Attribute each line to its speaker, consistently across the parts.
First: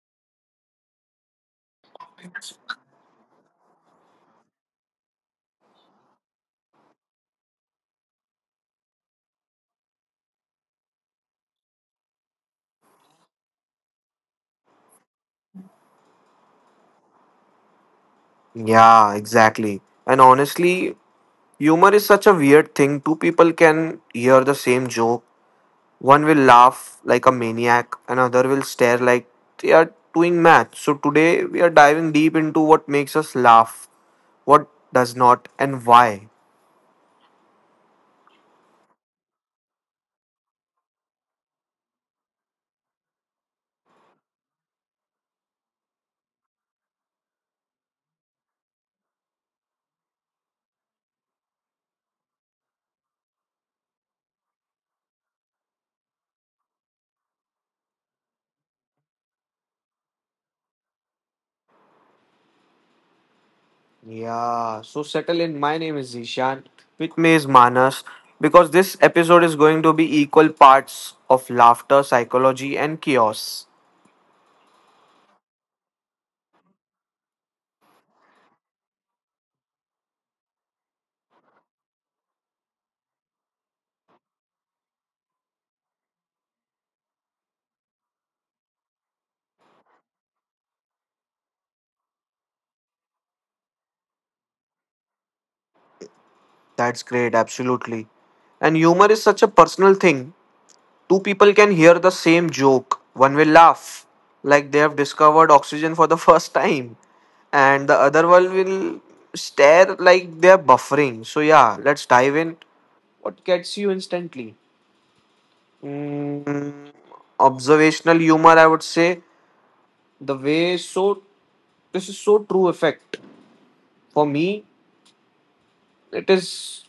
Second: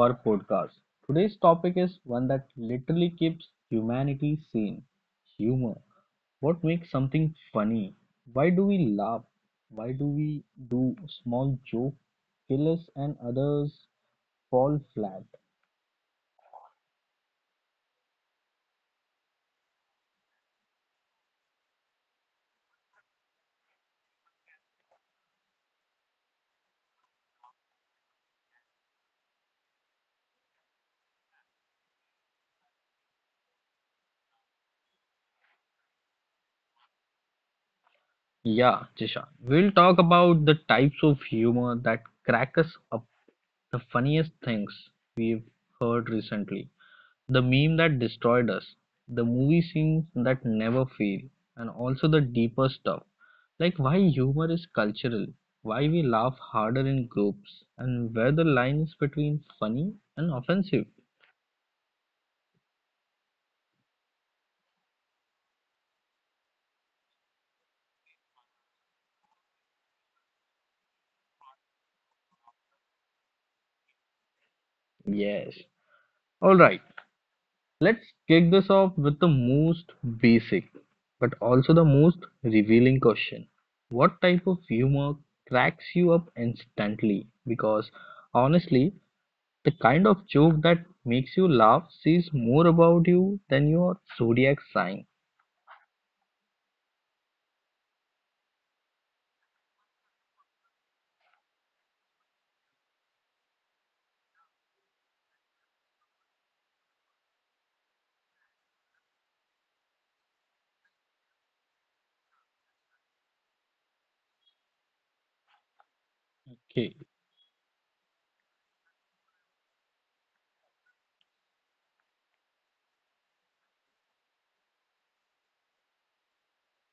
Speaker 1: our podcast. Today's topic is one that literally keeps humanity sane humor. What makes something funny? Why do we laugh? Why do we do small joke killers and others fall flat?
Speaker 2: Yeah, exactly. And honestly, humor is such a weird thing. Two people can hear the same joke. One will laugh like a maniac, another will stare like they are doing math. So today we are diving deep into what makes us laugh, what does not, and why.
Speaker 1: Yeah, Jisha. We'll talk about the types of humor that crack us up, the funniest things we've heard recently, the meme that destroyed us, the movie scenes that never fail, and also the deeper stuff like why humor is cultural, why we laugh harder in groups, and where the line is between funny and offensive.
Speaker 2: Yeah, so settle in. My name is Zishan. With me is Manas. Because this episode is going to be equal parts of laughter, psychology, and chaos.
Speaker 1: Yes. Alright, let's kick this off with the most basic but also the most revealing question. What type of humor cracks you up instantly? Because honestly, the kind of joke that makes you laugh says more about you than your zodiac sign.
Speaker 2: That's great, absolutely. And humor is such a personal thing. Two people can hear the same joke. One will laugh, like they have discovered oxygen for the first time, and the other one will stare like they are buffering. So, yeah, let's dive in. What gets you instantly? Mm,
Speaker 1: Okay.
Speaker 2: Observational humor, I would say. The way so, this is so true effect. For me, it is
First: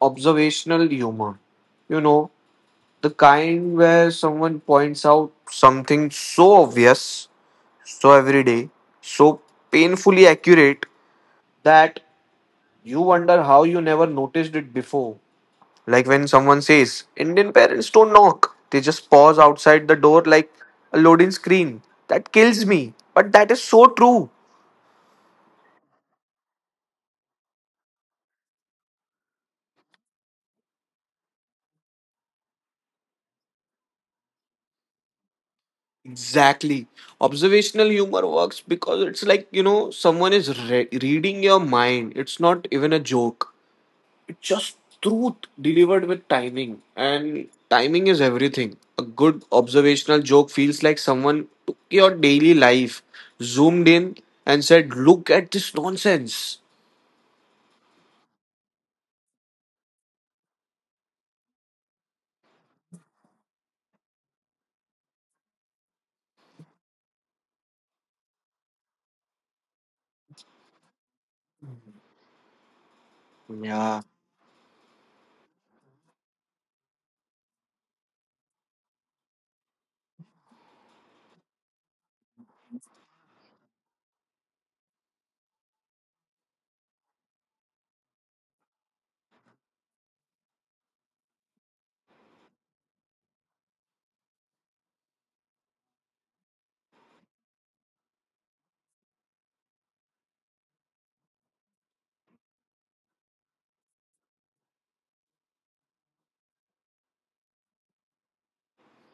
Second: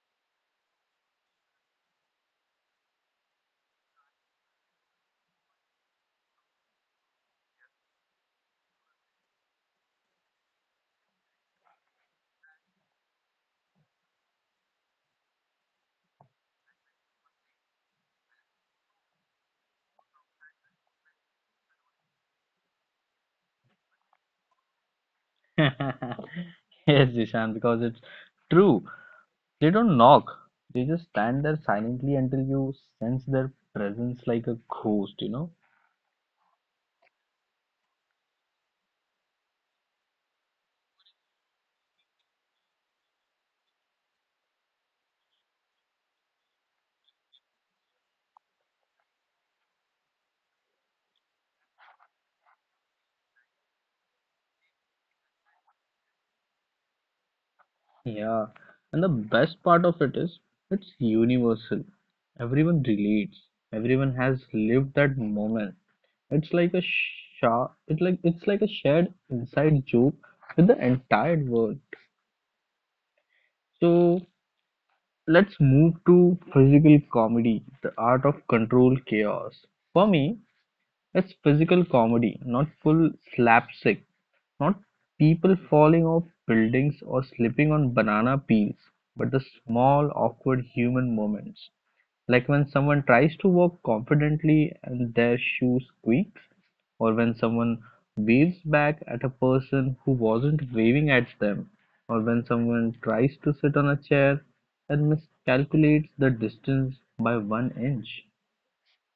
Speaker 2: observational humor. You know, the kind where someone points out something so obvious, so everyday, so painfully accurate that you wonder how you never noticed it before. Like when someone says, Indian parents don't knock, they just pause outside the door like a loading screen. That kills me, but that is so true.
Speaker 1: Yes, Jishan, because it's true. They don't knock. They just stand there silently until you sense their presence like a ghost, you know?
Speaker 2: Exactly. Observational humor works because it's like, you know, someone is reading your mind. It's not even a joke. Just truth delivered with timing, and timing is everything. A good observational joke feels like someone took your daily life, zoomed in, and said, look at this nonsense.
Speaker 1: Yeah. And the best part of it is it's universal. Everyone relates. Everyone has lived that moment. It's like a sha it's like a shared inside joke with the entire world.
Speaker 2: Yeah,
Speaker 1: So let's move to physical comedy, the art of control chaos. For me, it's physical comedy, not full slapstick, not people falling off buildings or slipping on banana peels, but the small awkward human moments. Like when someone tries to walk confidently and their shoe squeaks, or when someone waves back at a person who wasn't waving at them, or when someone tries to sit on a chair and miscalculates the distance by one inch.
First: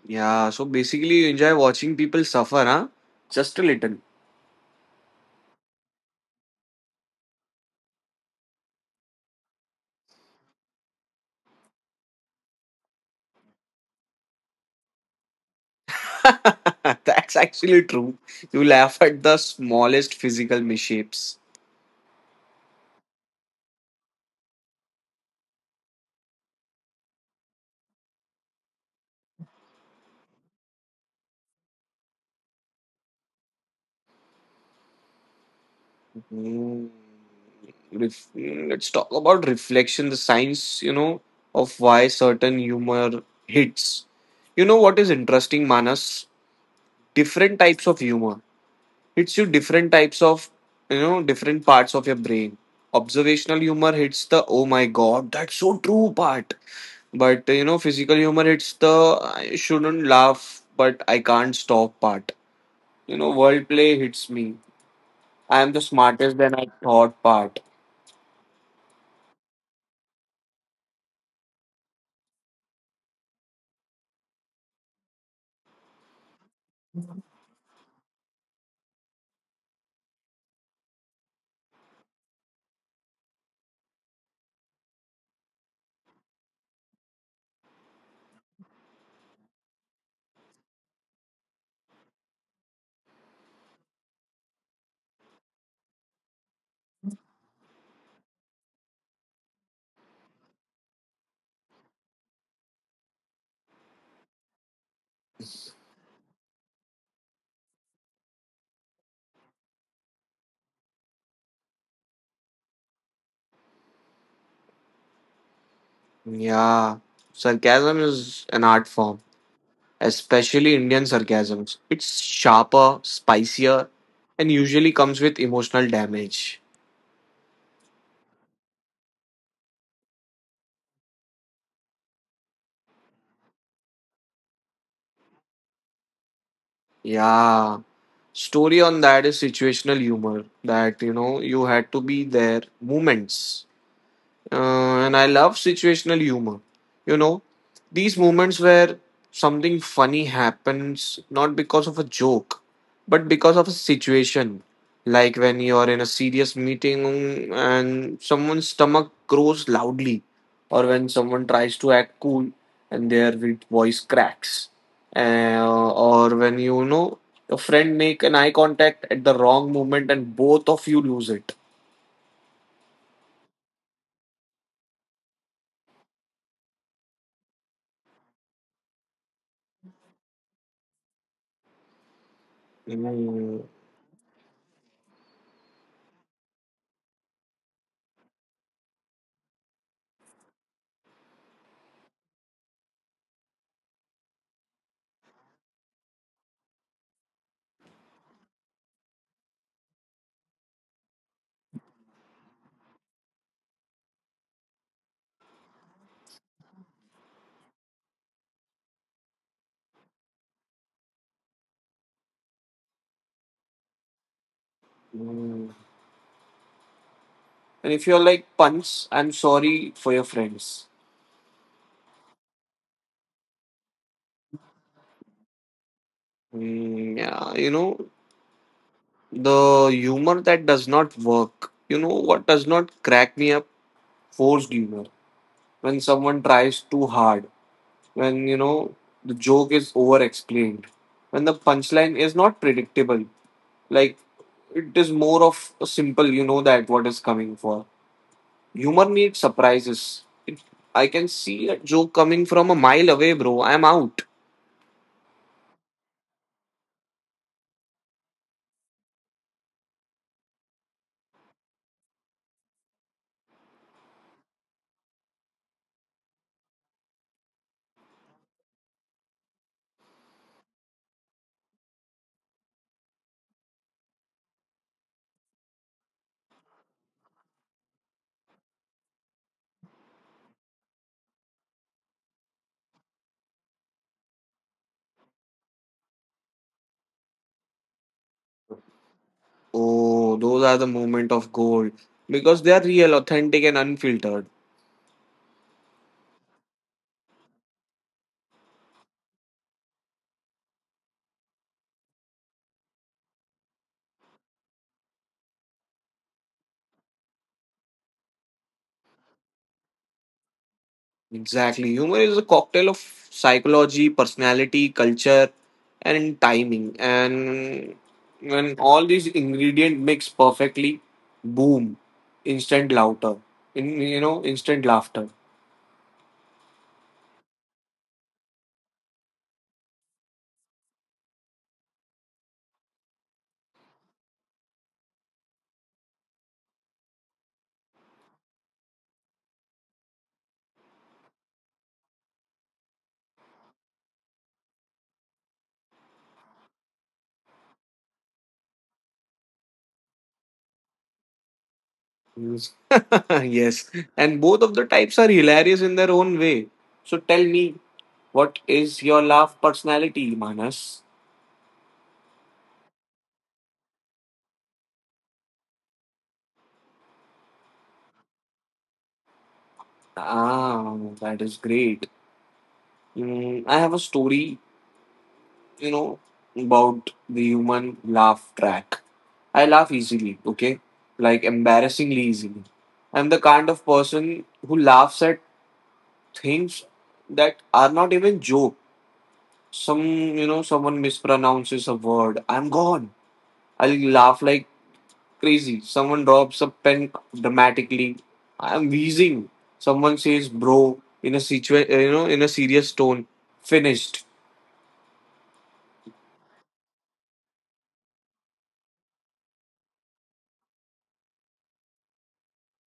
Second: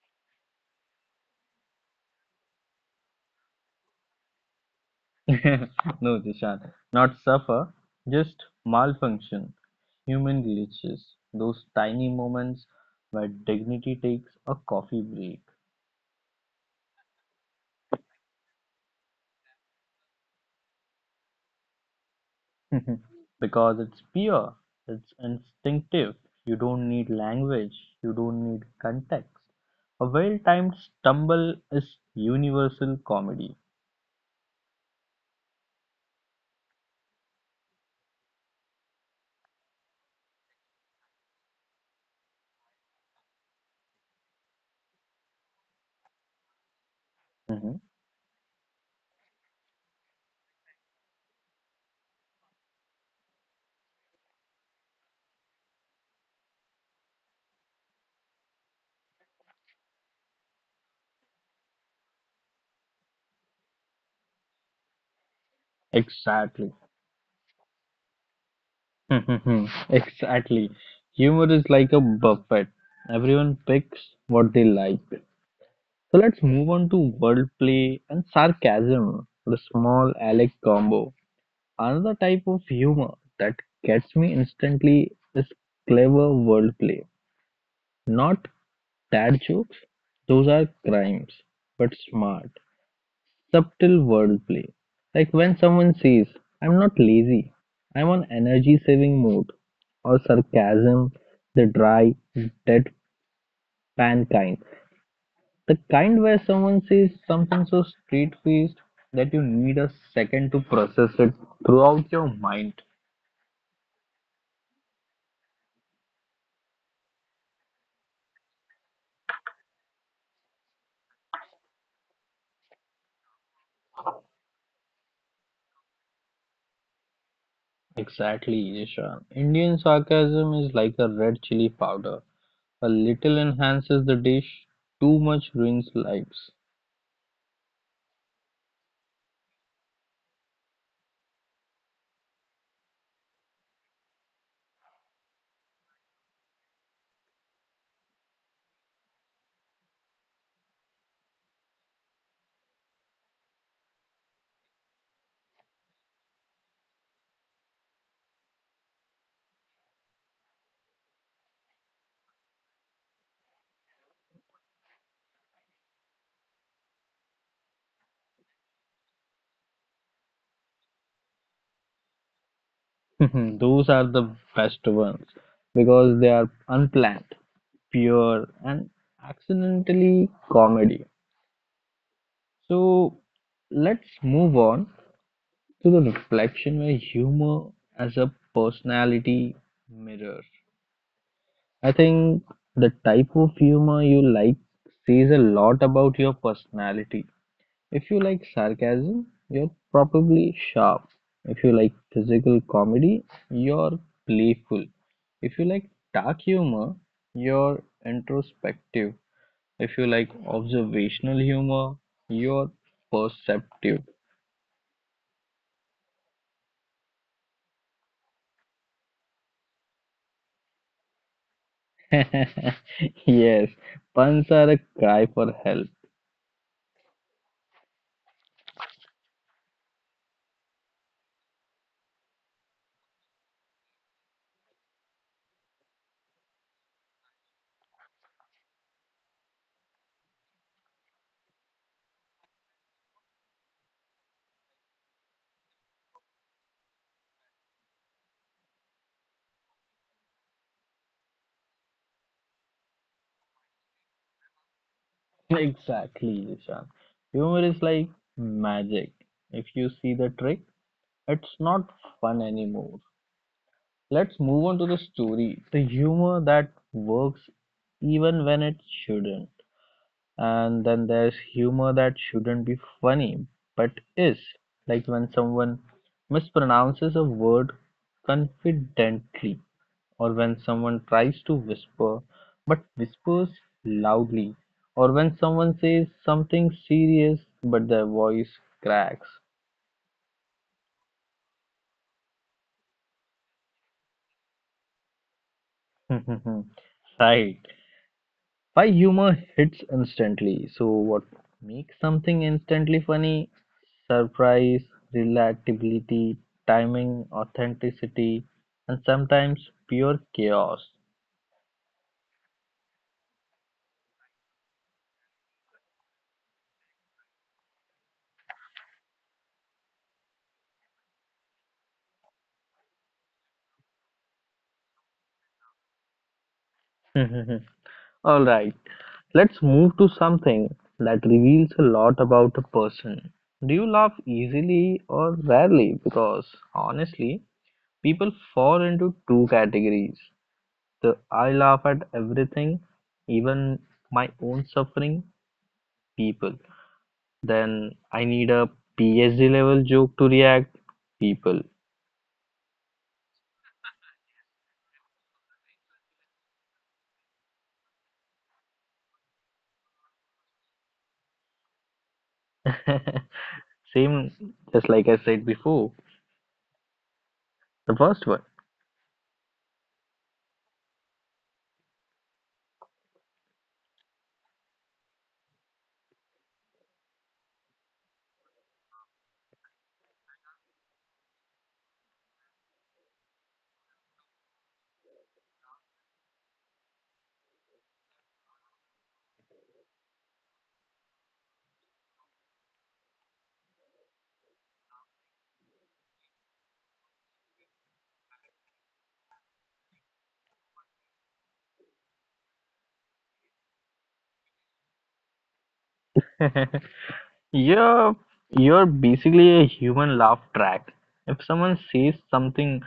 Speaker 2: yeah. So basically, you enjoy watching people suffer, huh? Just a little.
Speaker 1: No, Tishan, not suffer, just malfunction, human glitches, those tiny moments where dignity takes a coffee break.
Speaker 2: That's actually true. You laugh at the smallest physical misshapes.
Speaker 1: Because it's pure, it's instinctive, you don't need language, you don't need context. A well timed stumble is universal comedy.
Speaker 2: Let's talk about reflection, the science, you know, of why certain humor hits. You know what is interesting, Manas? Different
Speaker 1: Mhm.
Speaker 2: types of humor hits you different types of, you know, different parts of your brain. Observational humor hits the oh my god, that's so true part. But you know, physical humor hits the I shouldn't laugh, but I can't stop part. You know, wordplay hits me. I am the smartest than I
Speaker 1: Exactly.
Speaker 2: thought part.
Speaker 1: Exactly. Humor is like a buffet. Everyone picks what they like. So let's move on to wordplay and sarcasm, the small Alec combo. Another type of humor that gets me instantly is clever wordplay. Not dad jokes, those are crimes, but smart, subtle wordplay. Like when someone says, I'm not lazy, I'm on energy saving mode, or sarcasm, the dry, deadpan kind. The kind where someone says something so straight faced that you need a second to process it throughout your mind.
Speaker 2: Yeah, sarcasm is an art form, especially Indian sarcasms. It's sharper, spicier, and usually comes with emotional damage.
Speaker 1: Exactly, Ishan. Indian sarcasm is like a red chili powder. A little enhances the dish, too much ruins lives.
Speaker 2: Yeah, story on that is situational humor that you know you had to be there moments. And I love situational humor. You know, these moments where something funny happens not because of a joke, but because of a situation. Like when you're in a serious meeting and someone's stomach grows loudly, or when someone tries to act cool and their voice cracks, Uh, or when you know your friend make an eye contact at the wrong moment and both of you lose it.
Speaker 1: Those are the best ones because they are unplanned, pure, and accidentally comedy. So
Speaker 2: Mm,
Speaker 1: let's move on to the reflection where humor as a personality mirror. I think the type of humor you like says a lot about your personality. If you like sarcasm, you're probably sharp. If you like physical comedy, you're playful. If you like dark humor, you're introspective. If you like observational humor, you're perceptive.
Speaker 2: mm. And if you're like Punch, I'm sorry for your friends.
Speaker 1: Yes, puns are a cry for help.
Speaker 2: Mm, yeah, you know, the humor that does not work. You know what does not crack me up? Forced humor. When someone tries too hard. When, you know, the joke is over explained. When the punchline is not predictable. Like, it is more of a simple, you know, that what is coming for. Humor needs surprises. I can see a joke coming from a mile away, bro. I'm out.
Speaker 1: Exactly, Ishan. Humor is like magic. If you see the trick, it's not fun anymore. Let's move on to the story. The humor that works even when it shouldn't. And then there's humor that shouldn't be funny but is. Like when someone mispronounces a word confidently, or when someone tries to whisper but whispers loudly, or when someone says something serious but their voice cracks.
Speaker 2: Oh, those are the moment of gold because they are real, authentic, and unfiltered.
Speaker 1: Right. Why humor hits instantly. So, what makes something instantly funny? Surprise, relatability, timing, authenticity, and sometimes pure chaos.
Speaker 2: Exactly. Humor is a cocktail of psychology, personality, culture, and timing. And when all these ingredients mix perfectly, boom, instant laughter. In you know, instant laughter.
Speaker 1: All right, let's move to something that reveals a lot about a person. Do you laugh easily or rarely? Because honestly, people fall into two categories. The I laugh at everything, even my own suffering, people. Then I need a PhD level joke to react people.
Speaker 2: Yes, yes, and both of the types are hilarious in their own way. So tell me, what is your laugh personality, Manas?
Speaker 1: Same, just like I said before, the first one.
Speaker 2: Ah, that is great. I have a story, you know, about the human laugh track. I laugh easily, okay? Like embarrassingly easily. I'm the kind of person who laughs at things that are not even joke. You know, someone mispronounces a word. I'm gone. I'll laugh like crazy. Someone drops a pen dramatically. I'm wheezing. Someone says, bro, in a you know, in a serious tone. Finished.
Speaker 1: You're you're basically a human laugh track. If someone says something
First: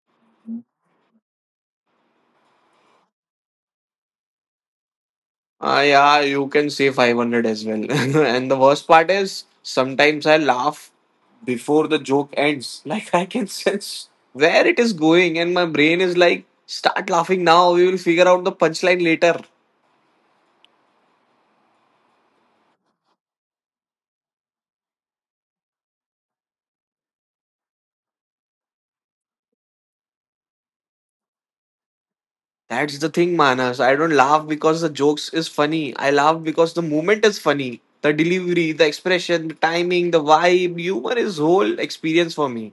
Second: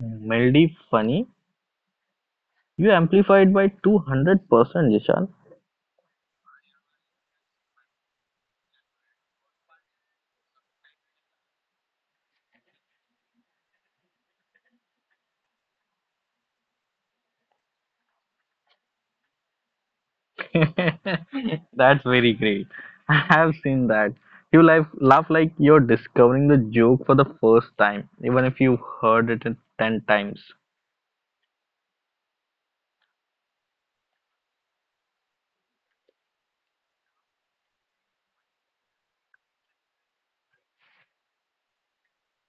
Speaker 1: mildly funny, you amplify it by 200%, Jishan.
Speaker 2: Yeah, you can say 500 as well. And the worst part is sometimes I laugh before the joke ends. Like I can sense where it is going, and my brain is like, start laughing now. We will figure out the punchline later.
Speaker 1: That's very great. I have seen that. You laugh like you're discovering the joke for the first time, even if you've heard it 10 times.
Speaker 2: That's the thing, Manas. I don't laugh because the jokes is funny. I laugh because the moment is funny. The delivery, the expression, the timing, the vibe, humor is whole experience for me.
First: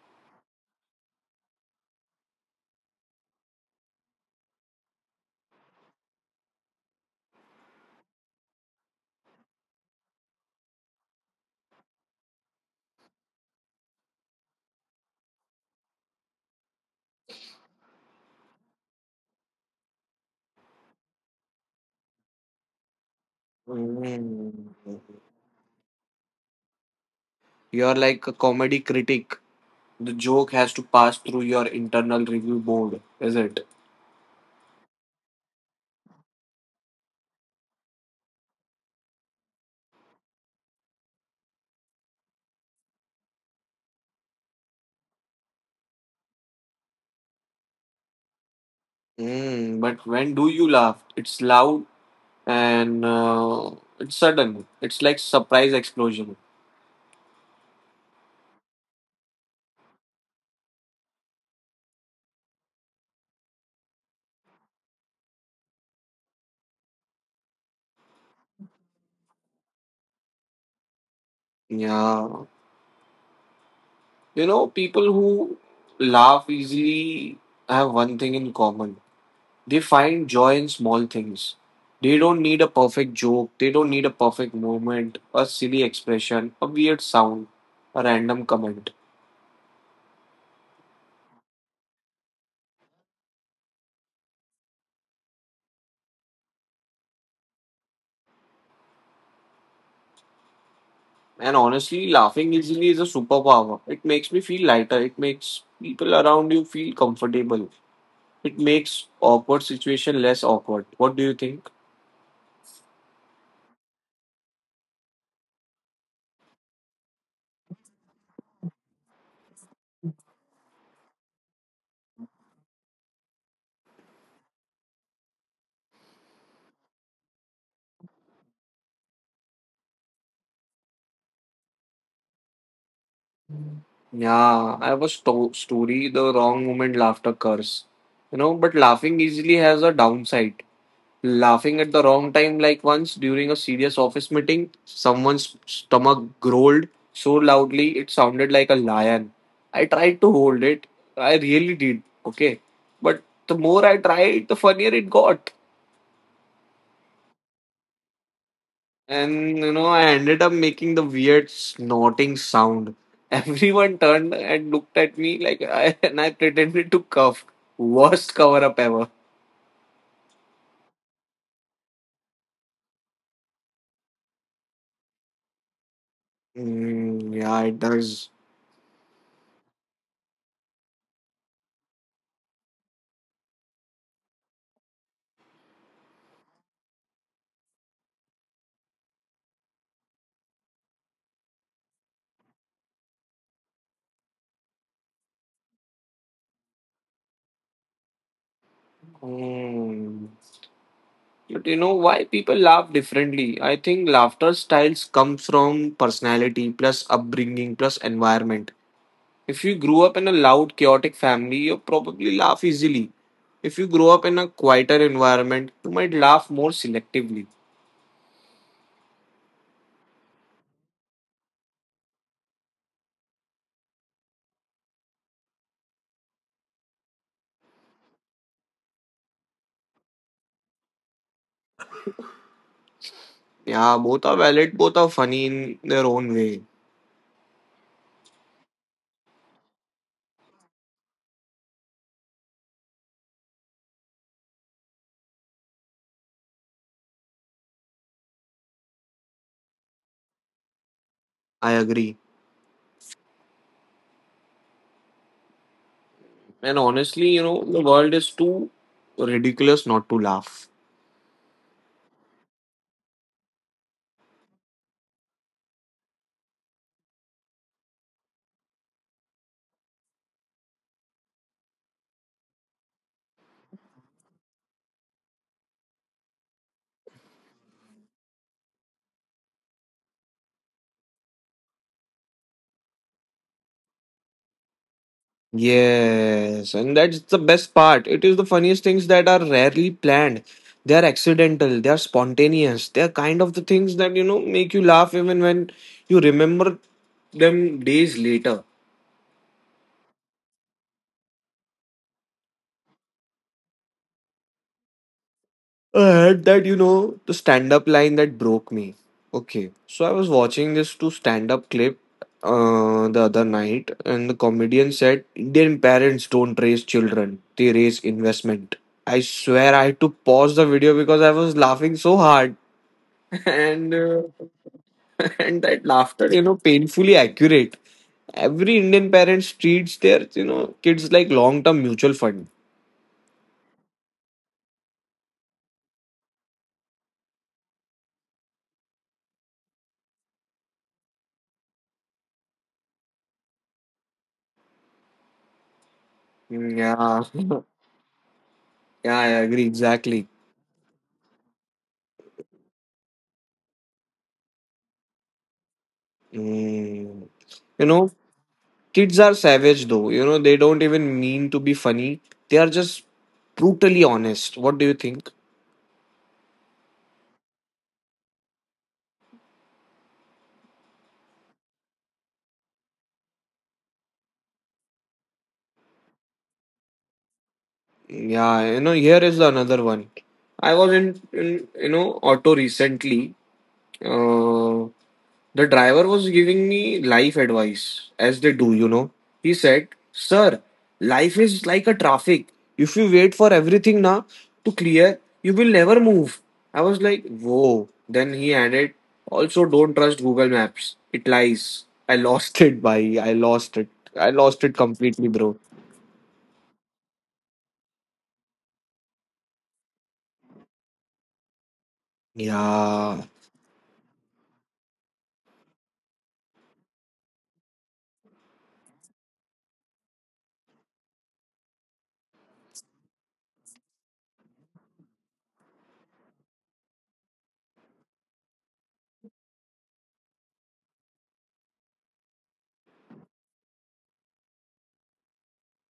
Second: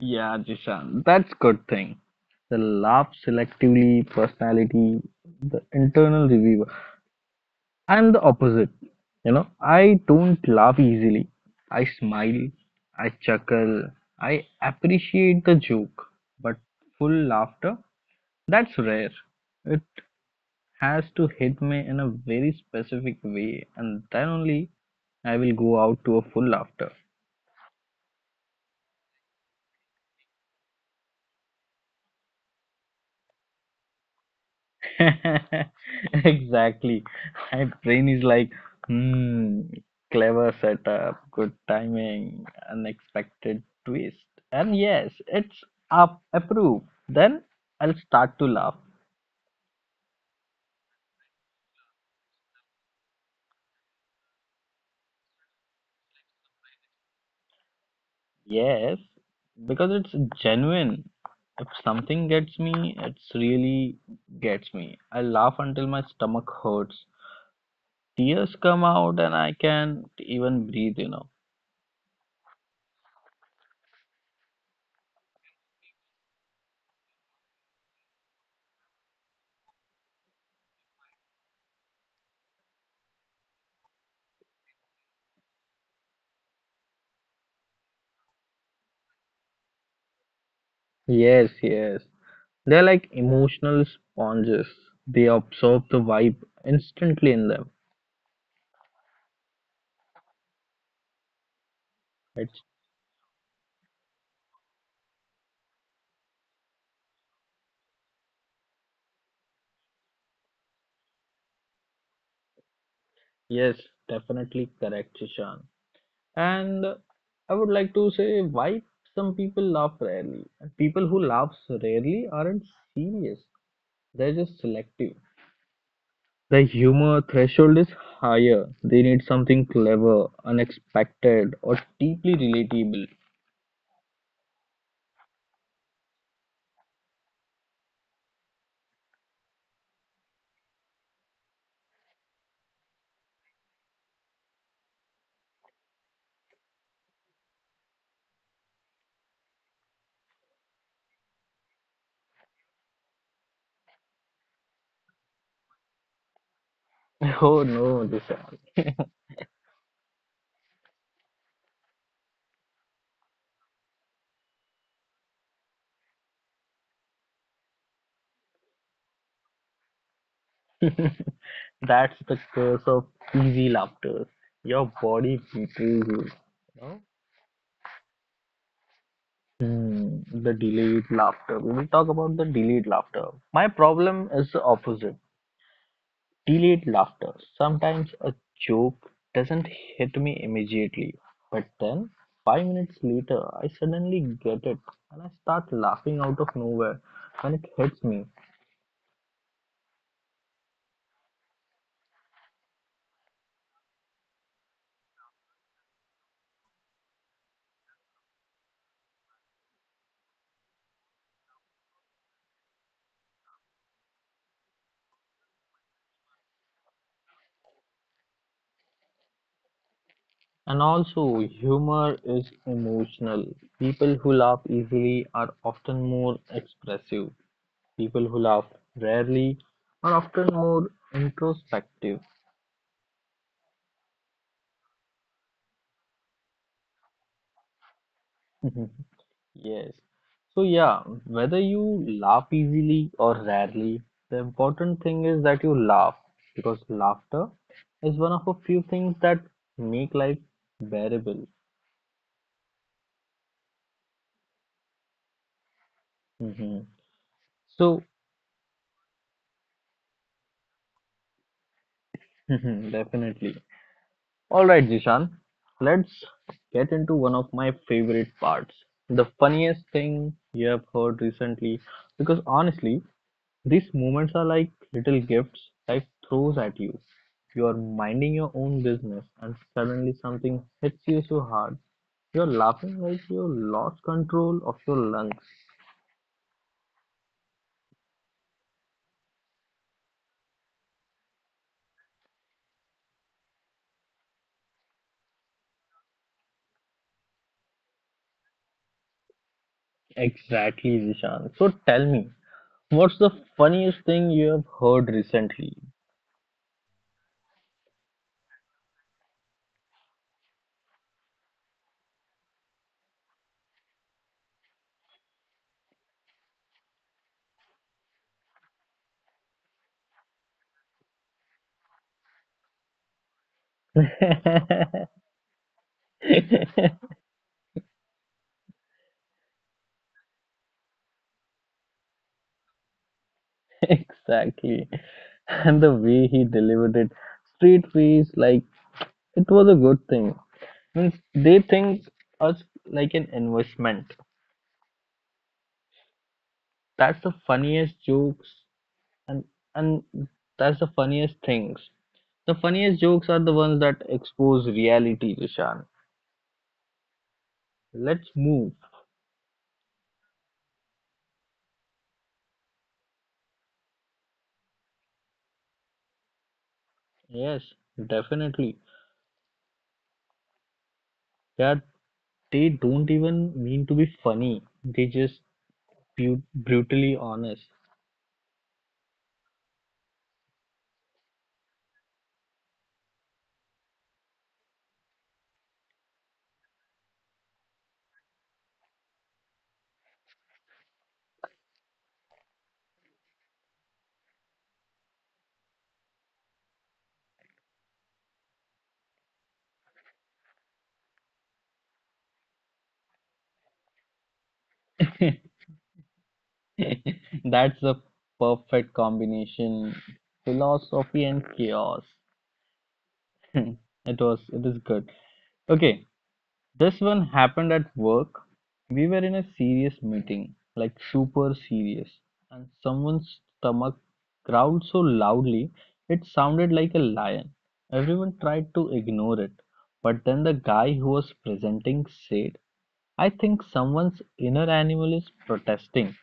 Speaker 1: Yeah, Jishan, that's good thing. The laugh selectively, personality, the internal reviewer. I'm the opposite. You know, I don't laugh easily. I smile, I chuckle, I appreciate the joke, but full laughter, that's rare. It has to hit me in a very specific way, and then only
Speaker 2: Mm.
Speaker 1: I will go out to a full laughter.
Speaker 2: You're like a comedy critic. The joke has to pass through your internal review board, is it?
Speaker 1: Exactly. My brain is like, hmm, clever setup, good timing, unexpected twist. And yes, it's up approved. Then I'll start to laugh.
Speaker 2: Mm, but when do you laugh? It's loud and it's sudden. It's like surprise explosion.
Speaker 1: Yes, because it's genuine. If something gets me, it's really gets me. I laugh until my stomach hurts. Tears come out and I can't even breathe, you know.
Speaker 2: Yeah. You know, people who laugh easily have one thing in common. They find joy in small things. They don't need a perfect joke. They don't need a perfect moment, a silly expression, a weird sound, a random comment.
Speaker 1: Yes, yes. They're like emotional sponges. They absorb the vibe instantly in them.
Speaker 2: And honestly, laughing
Speaker 1: It's
Speaker 2: easily is a superpower. It makes me feel lighter. It makes people around you feel comfortable. It makes awkward situation less awkward. What do you think?
Speaker 1: yes, definitely correct, Ishan. And I would like to say why some people laugh rarely. And people who laugh rarely aren't serious. They're just selective. The humor threshold is higher. They need something clever, unexpected, or deeply relatable.
Speaker 2: Yeah, I have a story, the wrong moment laughter curse. You know, but laughing easily has a downside. Laughing at the wrong time, like once during a serious office meeting, someone's stomach growled so loudly it sounded like a lion. I tried to hold it, I really did, okay? But the more I tried, the funnier it got.
Speaker 1: Oh no, Dishant.
Speaker 2: And you know, I ended up making the weird snorting sound. Everyone turned and looked at me like and I pretended to cough. Worst cover up ever.
Speaker 1: That's the curse of easy laughter. Your body betrays you. No?
Speaker 2: Mm, yeah, it does.
Speaker 1: Hmm, the delayed laughter. We will talk about the delayed laughter. My problem is the opposite. Delayed laughter. Sometimes a joke doesn't hit me immediately, but then 5 minutes later, I suddenly get it and I start laughing out of nowhere when it hits me.
Speaker 2: Mm. But you know why people laugh differently? I think laughter styles come from personality plus upbringing plus environment. If you grew up in a loud, chaotic family, you probably laugh easily. If you grow up in a quieter environment, you might laugh more selectively.
Speaker 1: And also, humor is emotional. People who laugh easily are often more expressive. People who laugh rarely are often more introspective.
Speaker 2: Yeah, both are valid, both are funny in their own way.
Speaker 1: Yes. So, yeah, whether you laugh easily or rarely, the important thing is that you laugh because laughter is one of a few things that make life bearable.
Speaker 2: I agree.
Speaker 1: Mhm.
Speaker 2: And honestly, you know,
Speaker 1: So,
Speaker 2: the world is too ridiculous not to laugh.
Speaker 1: definitely. Alright, Jishan, let's get into one of my favorite parts the funniest thing you have heard recently. Because honestly, these moments are like little gifts life throws at you. You are minding your own business, and suddenly something hits you so hard. You're laughing like you lost control of your lungs.
Speaker 2: Yes, and that's the best part. It is the funniest things that are rarely planned. They are accidental, they are spontaneous. They are kind of the things that, you know, make you laugh even when you remember them days later.
Speaker 1: Exactly, Zishan. So tell me, what's the funniest thing you have heard recently?
Speaker 2: I had that, you know, the stand up line that broke me. Okay, so I was watching this two stand up clip the other night, and the comedian said, Indian parents don't raise children, they raise investment. I swear I had to pause the video because I was laughing so hard, and, uh, and that laughter, you know, painfully accurate. Every Indian parents treats their, you know, kids like long term mutual fund.
Speaker 1: Exactly. And the way he delivered it, straight face, like it was a good thing. Means they think us like an investment.
Speaker 2: Mm,
Speaker 1: That's the
Speaker 2: yeah,
Speaker 1: funniest jokes,
Speaker 2: yeah, I agree,
Speaker 1: and
Speaker 2: exactly.
Speaker 1: that's the funniest things. The funniest jokes are the ones that expose reality, Vishan.
Speaker 2: Mm. You
Speaker 1: Let's
Speaker 2: know,
Speaker 1: move.
Speaker 2: kids are savage though. You know, they don't even mean to be funny. They are just brutally honest. What do you think?
Speaker 1: Yes, definitely. Yeah, they don't even mean to be funny. They just bu brutally honest.
Speaker 2: Yeah, you know, here is another one. I was in you know, auto recently. Uh, The driver was giving me life advice, as they do, you know. He said, sir, life is like a traffic. If you wait for everything na to clear, you will never move. I was like, whoa. Then he added, also, don't trust Google Maps. It lies. I lost it, bhai. I lost it. I lost it completely, bro.
Speaker 1: That's a perfect combination. Philosophy and chaos.
Speaker 2: Yeah.
Speaker 1: It was, it is good. Okay, this one happened at work. We were in a serious meeting, like super serious, and someone's stomach growled so loudly it sounded like a lion. Everyone tried to ignore it, but then the guy who was presenting said, I think someone's inner animal is protesting.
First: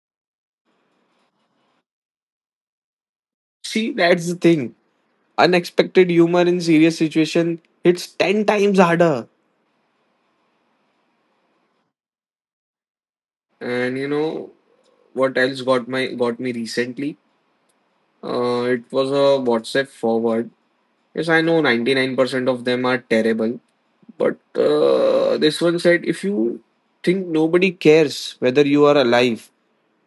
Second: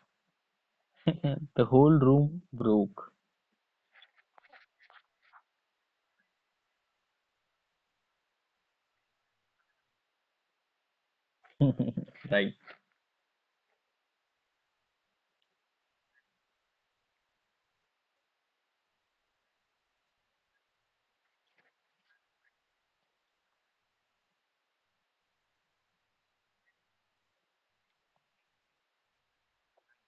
Speaker 1: The whole room broke.
Speaker 2: See, that's the thing. Unexpected humor in serious situation hits 10 times harder.
Speaker 1: Like,
Speaker 2: And you know what else got me recently? It was a WhatsApp forward. Yes, I know 99% of them are terrible, but this one said if you think nobody cares whether you are alive,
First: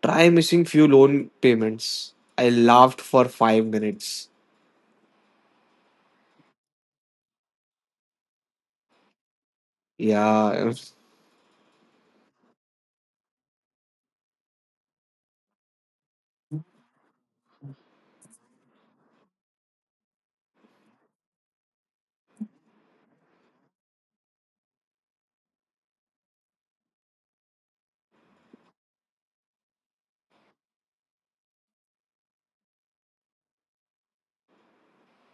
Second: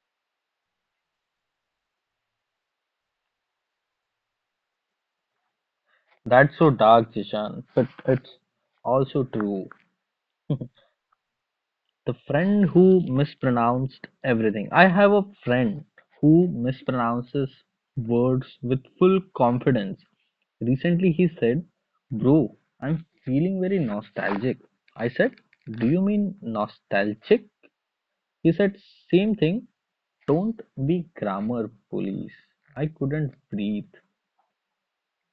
Speaker 2: try missing few loan payments. I laughed for 5 minutes.
Speaker 1: that's so dark, Jishan, but it's also true.
Speaker 2: Yeah,
Speaker 1: The friend who mispronounced everything. I have a friend who mispronounces words with full confidence. Recently, he said, Bro, I'm feeling very nostalgic. I said, Do you mean nostalgic? He said, Same thing. Don't be grammar police. I couldn't breathe,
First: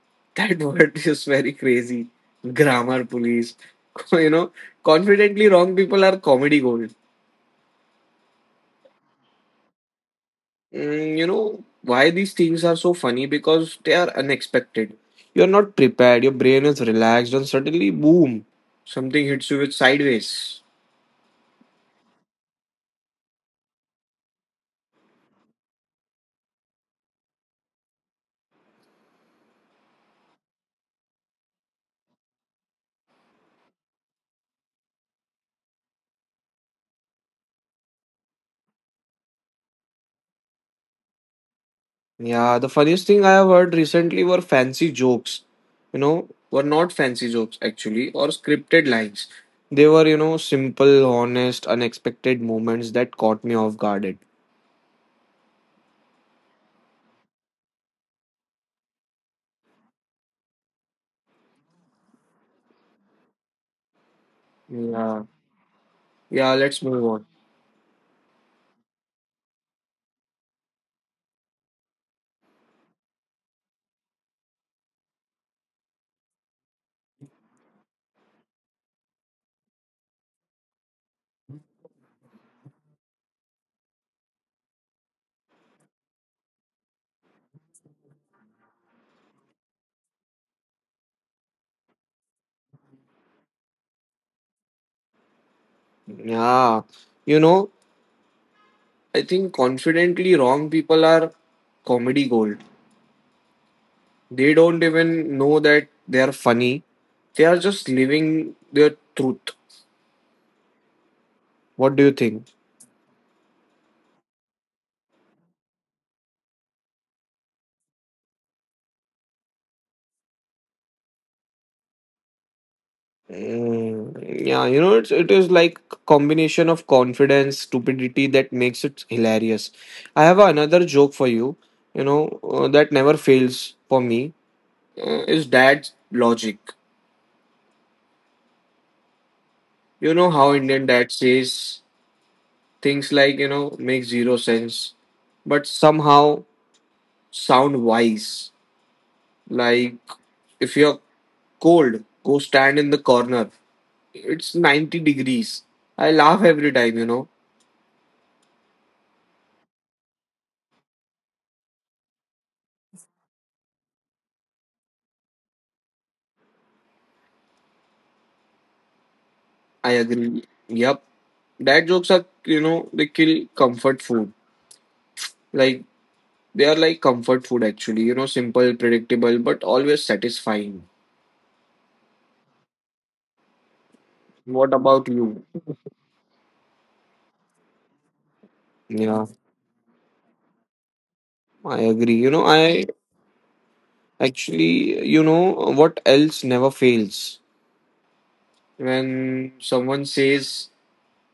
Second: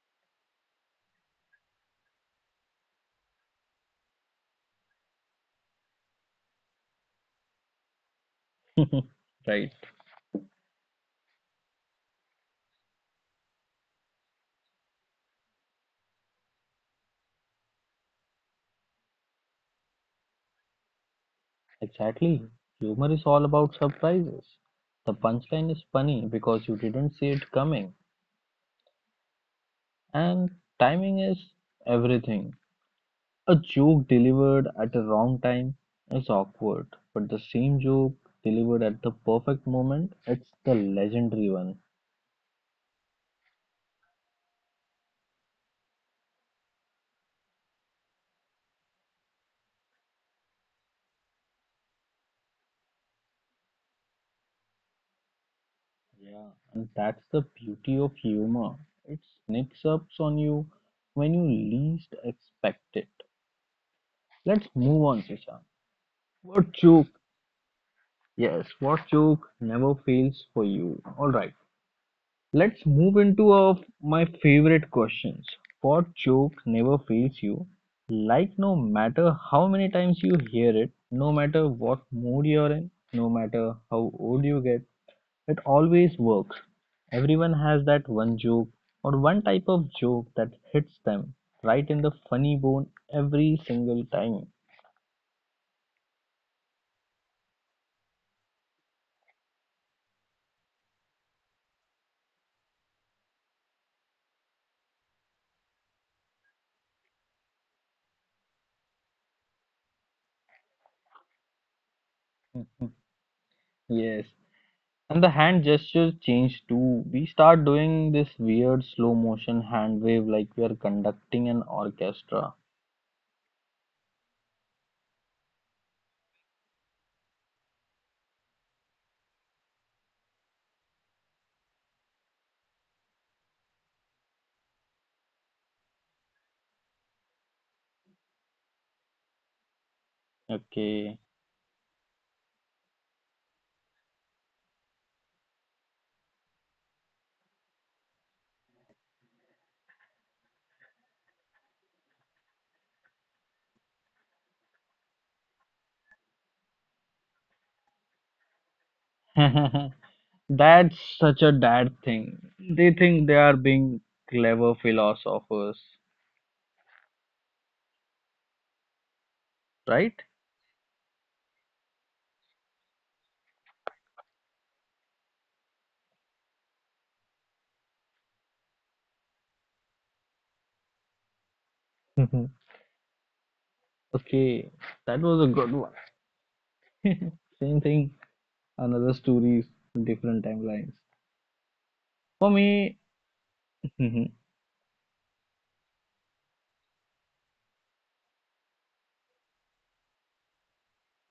Speaker 2: that word is very crazy. Grammar police. You know, confidently wrong people are comedy gold.
Speaker 1: right?
Speaker 2: You know why these things are so funny? Because they are unexpected. You're not prepared, your brain is relaxed, and suddenly, boom, something hits you with sideways.
Speaker 1: Exactly. Humor is all about surprises. The punchline is funny because you didn't see it coming, and timing is everything. A joke delivered at the wrong time is awkward, but the same joke delivered at the perfect moment, it's the legendary one.
Speaker 2: Yeah, the funniest thing I have heard recently were fancy jokes. You know, were not fancy jokes actually, or scripted lines. They were, you know, simple, honest, unexpected moments that caught me off guarded.
Speaker 1: Yeah, and that's the beauty of humor. It sneaks up on you when you least expect it. Let's move
Speaker 2: Yeah.
Speaker 1: on, Sishan.
Speaker 2: Yeah,
Speaker 1: What
Speaker 2: let's move
Speaker 1: joke
Speaker 2: on.
Speaker 1: Yes, what joke never fails for you? All right, let's move into of my favorite questions. What joke never fails you? Like no matter how many times you hear it, no matter what mood you're in, no matter how old you get, it always works. Everyone has that one joke or one type of joke that hits them right in the funny bone every single time.
Speaker 2: Yeah. You know, I think confidently wrong people are comedy gold. They don't even know that they are funny. They are just living their truth. What do you think?
Speaker 1: Yes. And the hand gesture changed too. We start doing this weird slow motion hand wave like we are conducting an orchestra.
Speaker 2: Mm, yeah, you know, it is like combination of confidence, stupidity that makes it hilarious. I have another joke for you, you know, that never fails for me. Is dad's logic. You know how Indian dad
Speaker 1: Okay.
Speaker 2: says things like, you know, make zero sense, but somehow sound wise. Like if you're cold. Go stand in the corner. It's 90 degrees. I laugh every time, you know.
Speaker 1: That's such a dad thing. They think they are being clever philosophers,
Speaker 2: I
Speaker 1: right?
Speaker 2: agree. Yep. Dad jokes are, you know, they kill comfort food. Like, they are like comfort food actually, you know, simple, predictable, but always satisfying. What
Speaker 1: Okay,
Speaker 2: about
Speaker 1: that
Speaker 2: you?
Speaker 1: was a good one. Same thing, another
Speaker 2: Yeah,
Speaker 1: stories, different timelines.
Speaker 2: I agree.
Speaker 1: For me, yeah,
Speaker 2: What else never fails? When someone says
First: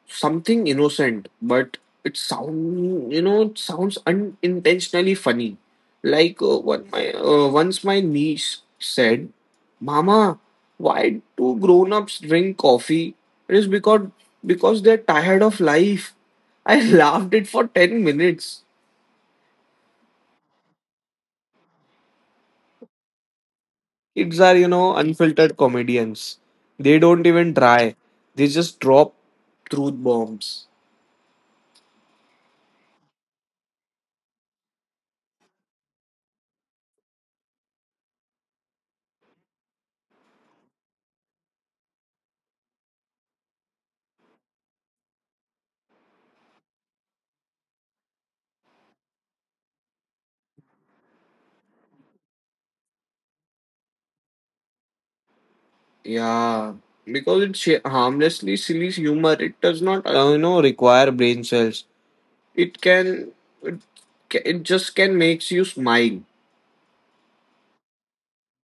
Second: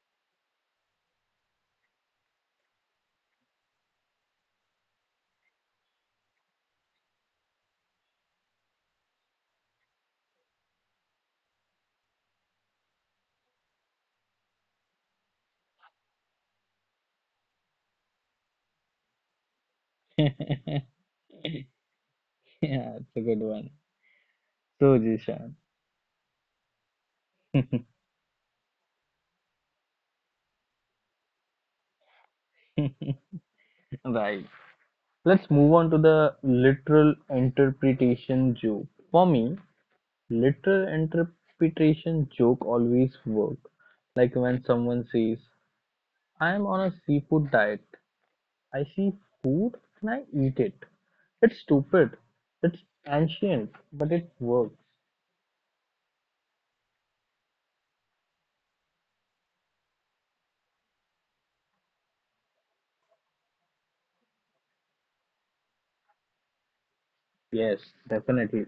Speaker 2: something innocent, but it sounds unintentionally funny. Like what my once my niece said, "Mama, why do grown-ups drink coffee? It is because they're tired of life." I laughed it for 10 minutes.
Speaker 1: it's a good one.
Speaker 2: Kids are
Speaker 1: So, Jishan,
Speaker 2: unfiltered comedians. They don't even try. They just drop truth bombs.
Speaker 1: right. Let's move on to the literal interpretation joke. For me, literal interpretation joke always work. Like when someone says, I am on a seafood diet. I see food and I eat it. It's stupid. It's ancient, but it works.
Speaker 2: Yeah, because it's harmlessly silly humor. It does not, require brain cells. It can, it, it just can makes you smile.
Speaker 1: Yes, definitely.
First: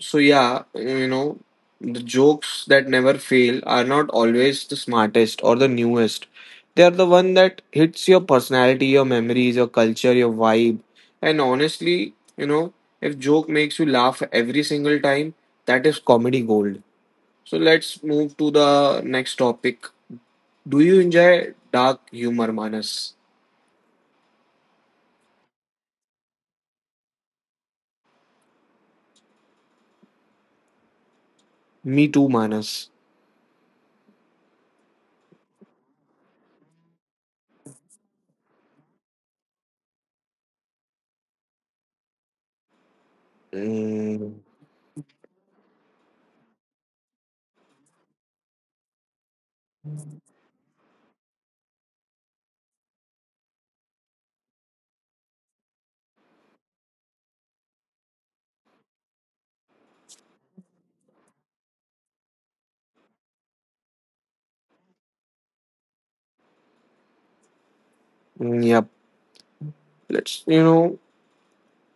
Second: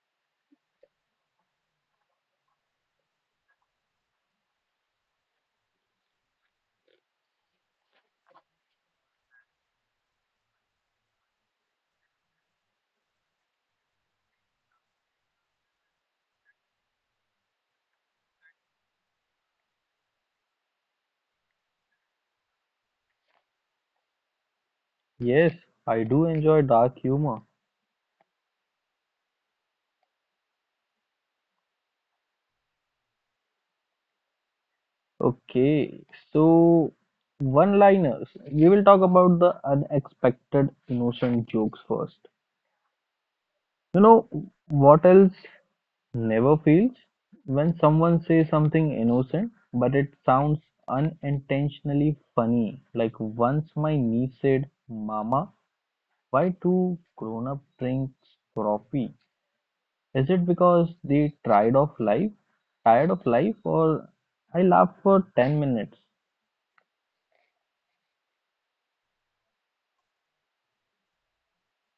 Speaker 2: So yeah, the jokes that never fail are not always the smartest or the newest. They are the one that hits your personality, your memories, your culture, your vibe. And honestly, if joke makes you laugh every single time, that is comedy gold. So let's move to the next topic. Do you enjoy dark humor, Manas?
Speaker 1: Yes, I do enjoy dark humor.
Speaker 2: Me too, Manas.
Speaker 1: Okay, so one-liners. We will talk about the unexpected innocent jokes first. You
Speaker 2: Mm,
Speaker 1: know what else never fails? When someone says something innocent, but it sounds unintentionally funny. Like once my niece said, Mama, why do grown up drinks coffee? Is it because they tried of life? Tired of life? Or I laughed for 10 minutes.
Speaker 2: mm, yep. Let's, you know,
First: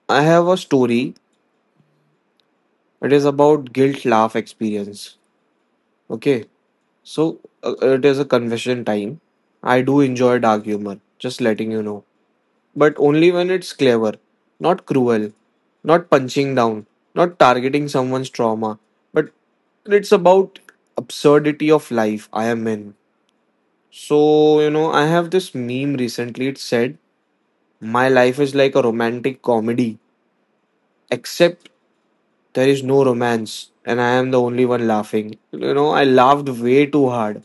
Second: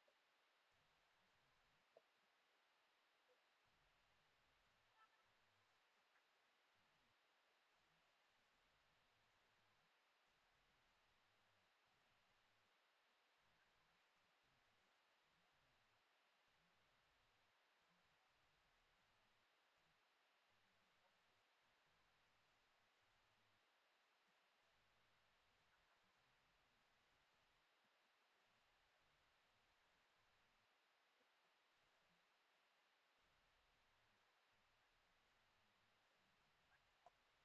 Speaker 2: I have a story. It is about guilt laugh experience. Okay. So, it is a confession time. I do enjoy dark humor, just letting you know. But only when it's clever, not cruel, not punching down, not targeting someone's trauma, but it's about absurdity of life I am in. So, I have this meme recently. It said, "My life is like a romantic comedy, except there is no romance, and I am the only one laughing." You know, I laughed way too hard.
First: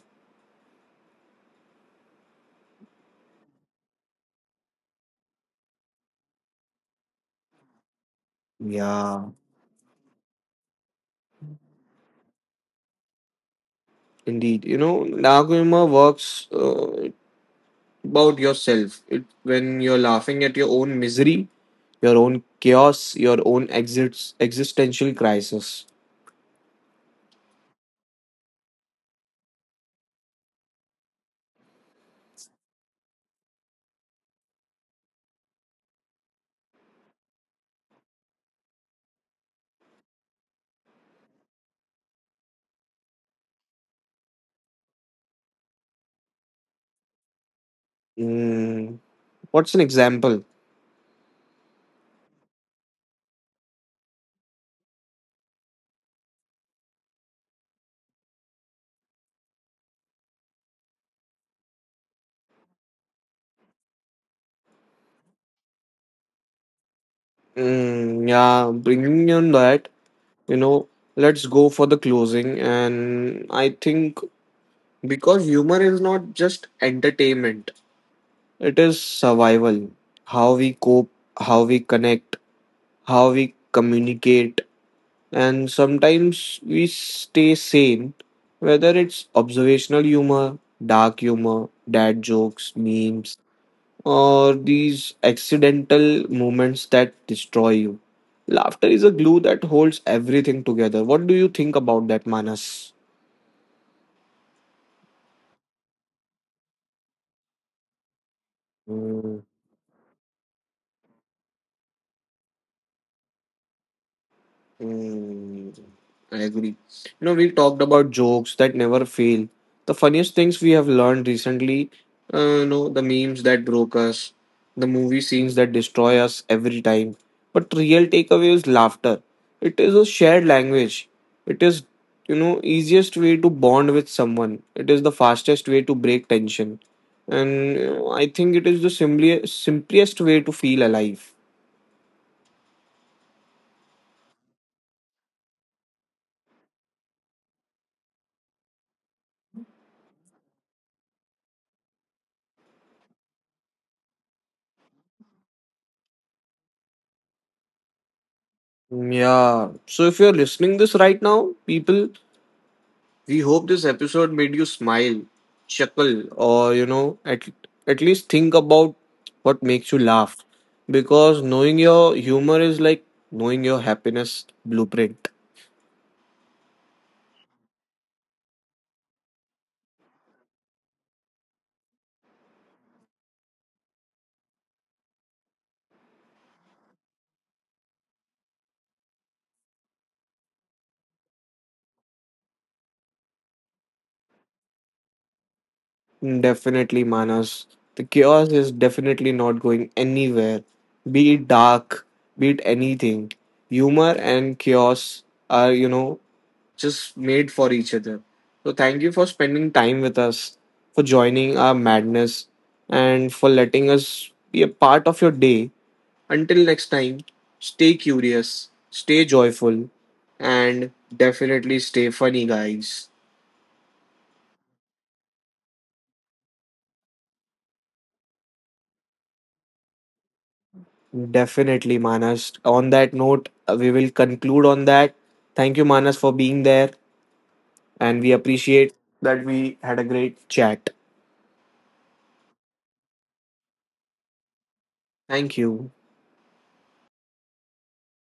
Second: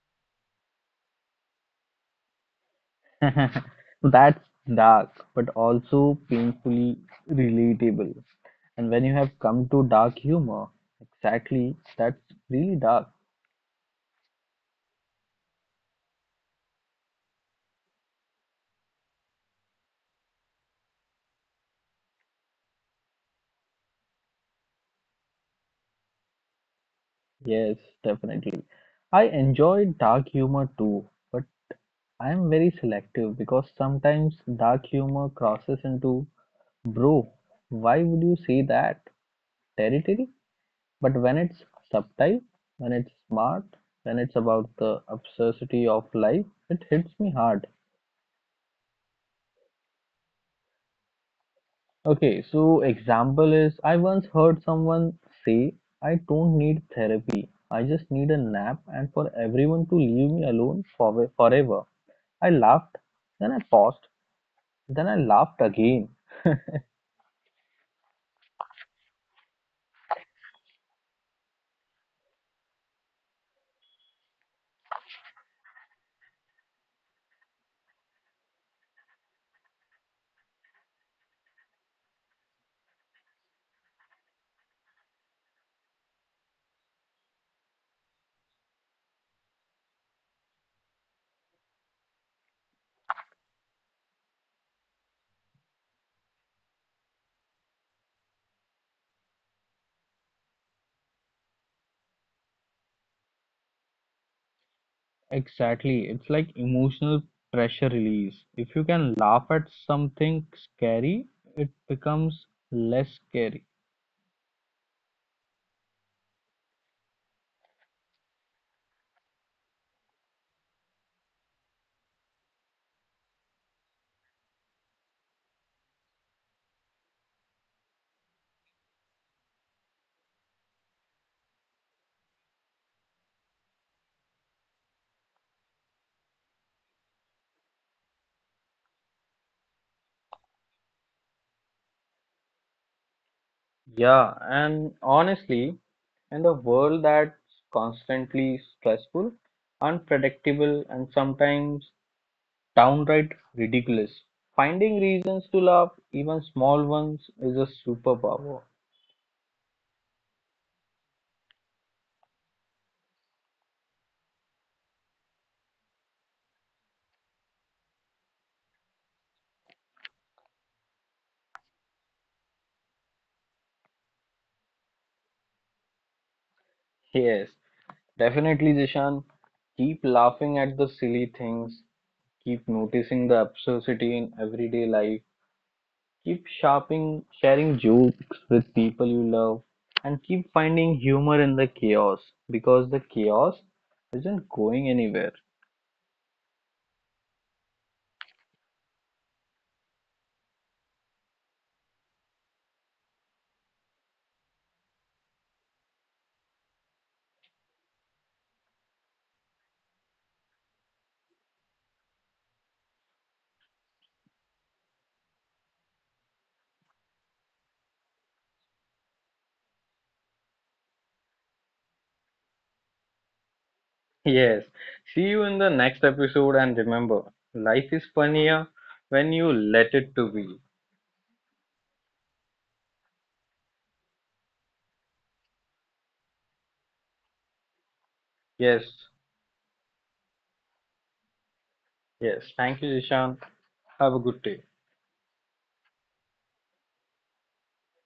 Speaker 1: That's dark, but also painfully relatable. And when you
Speaker 2: Yeah,
Speaker 1: have come to dark humor, exactly, that's really dark.
Speaker 2: indeed. You know, dark humor works about yourself. It when you're laughing at your own misery, your own chaos, your own existential crisis.
Speaker 1: Yes, definitely. I enjoy dark humor too, but I am very selective because sometimes dark humor crosses into, bro, why would you say that? Territory. But when it's subtle, when it's smart, when it's about the absurdity of life, it hits me hard.
Speaker 2: Mm, what's an example?
Speaker 1: Okay, so example is I once heard someone say, I don't need therapy. I just need a nap and for everyone to leave me alone for forever. I laughed, then I paused, then I laughed again.
Speaker 2: Mm, yeah, bringing on that. You know, let's go for the closing, and I think because humor is not just entertainment, it is survival. How we cope, how we connect, how we communicate, and sometimes we stay sane. Whether it's observational humor, dark humor, dad jokes, memes, or these accidental moments that destroy you. Laughter is a glue that holds everything together. What do you think about that, Manas?
Speaker 1: Exactly. It's like emotional pressure release. If you can laugh at something scary, it becomes less scary.
Speaker 2: Mm, I agree. You know, we talked about jokes that never fail. The funniest things we have learned recently, the memes that broke us, the movie scenes that destroy us every time. But real takeaway is laughter. It is a shared language. It is, easiest way to bond with someone. It is the fastest way to break tension, and I think it is the simply simplest way to feel alive.
Speaker 1: Yeah, and honestly, in a world that's constantly stressful, unpredictable, and sometimes downright ridiculous, finding reasons to laugh, even small ones, is a superpower.
Speaker 2: Mm, yeah. So if you're listening this right now, people, we hope this episode made you smile, chuckle, or at least think about what makes you laugh. Because knowing your humor is like knowing your happiness blueprint.
Speaker 1: Yes, definitely, Jishan. Keep laughing at the silly things, keep noticing the absurdity in everyday life, keep shopping, sharing jokes with people you love, and keep finding humor in the chaos because the chaos isn't going anywhere.
Speaker 2: Definitely, Manas. The chaos is definitely not going anywhere. Be it dark, be it anything. Humor and chaos are, just made for each other. So thank you for spending time with us, for joining our madness, and for letting us be a part of your day. Until next time, stay curious, stay joyful, and definitely stay funny, guys.
Speaker 1: Yes, see you in the next episode, and remember, life is funnier when you let it to be.
Speaker 2: Definitely, Manas. On that note, we will conclude on that. Thank you, Manas, for being there, and we appreciate
Speaker 1: Yes,
Speaker 2: that we had a great chat.
Speaker 1: yes. Thank you, Ishan. Have a good day.
Speaker 2: Thank you.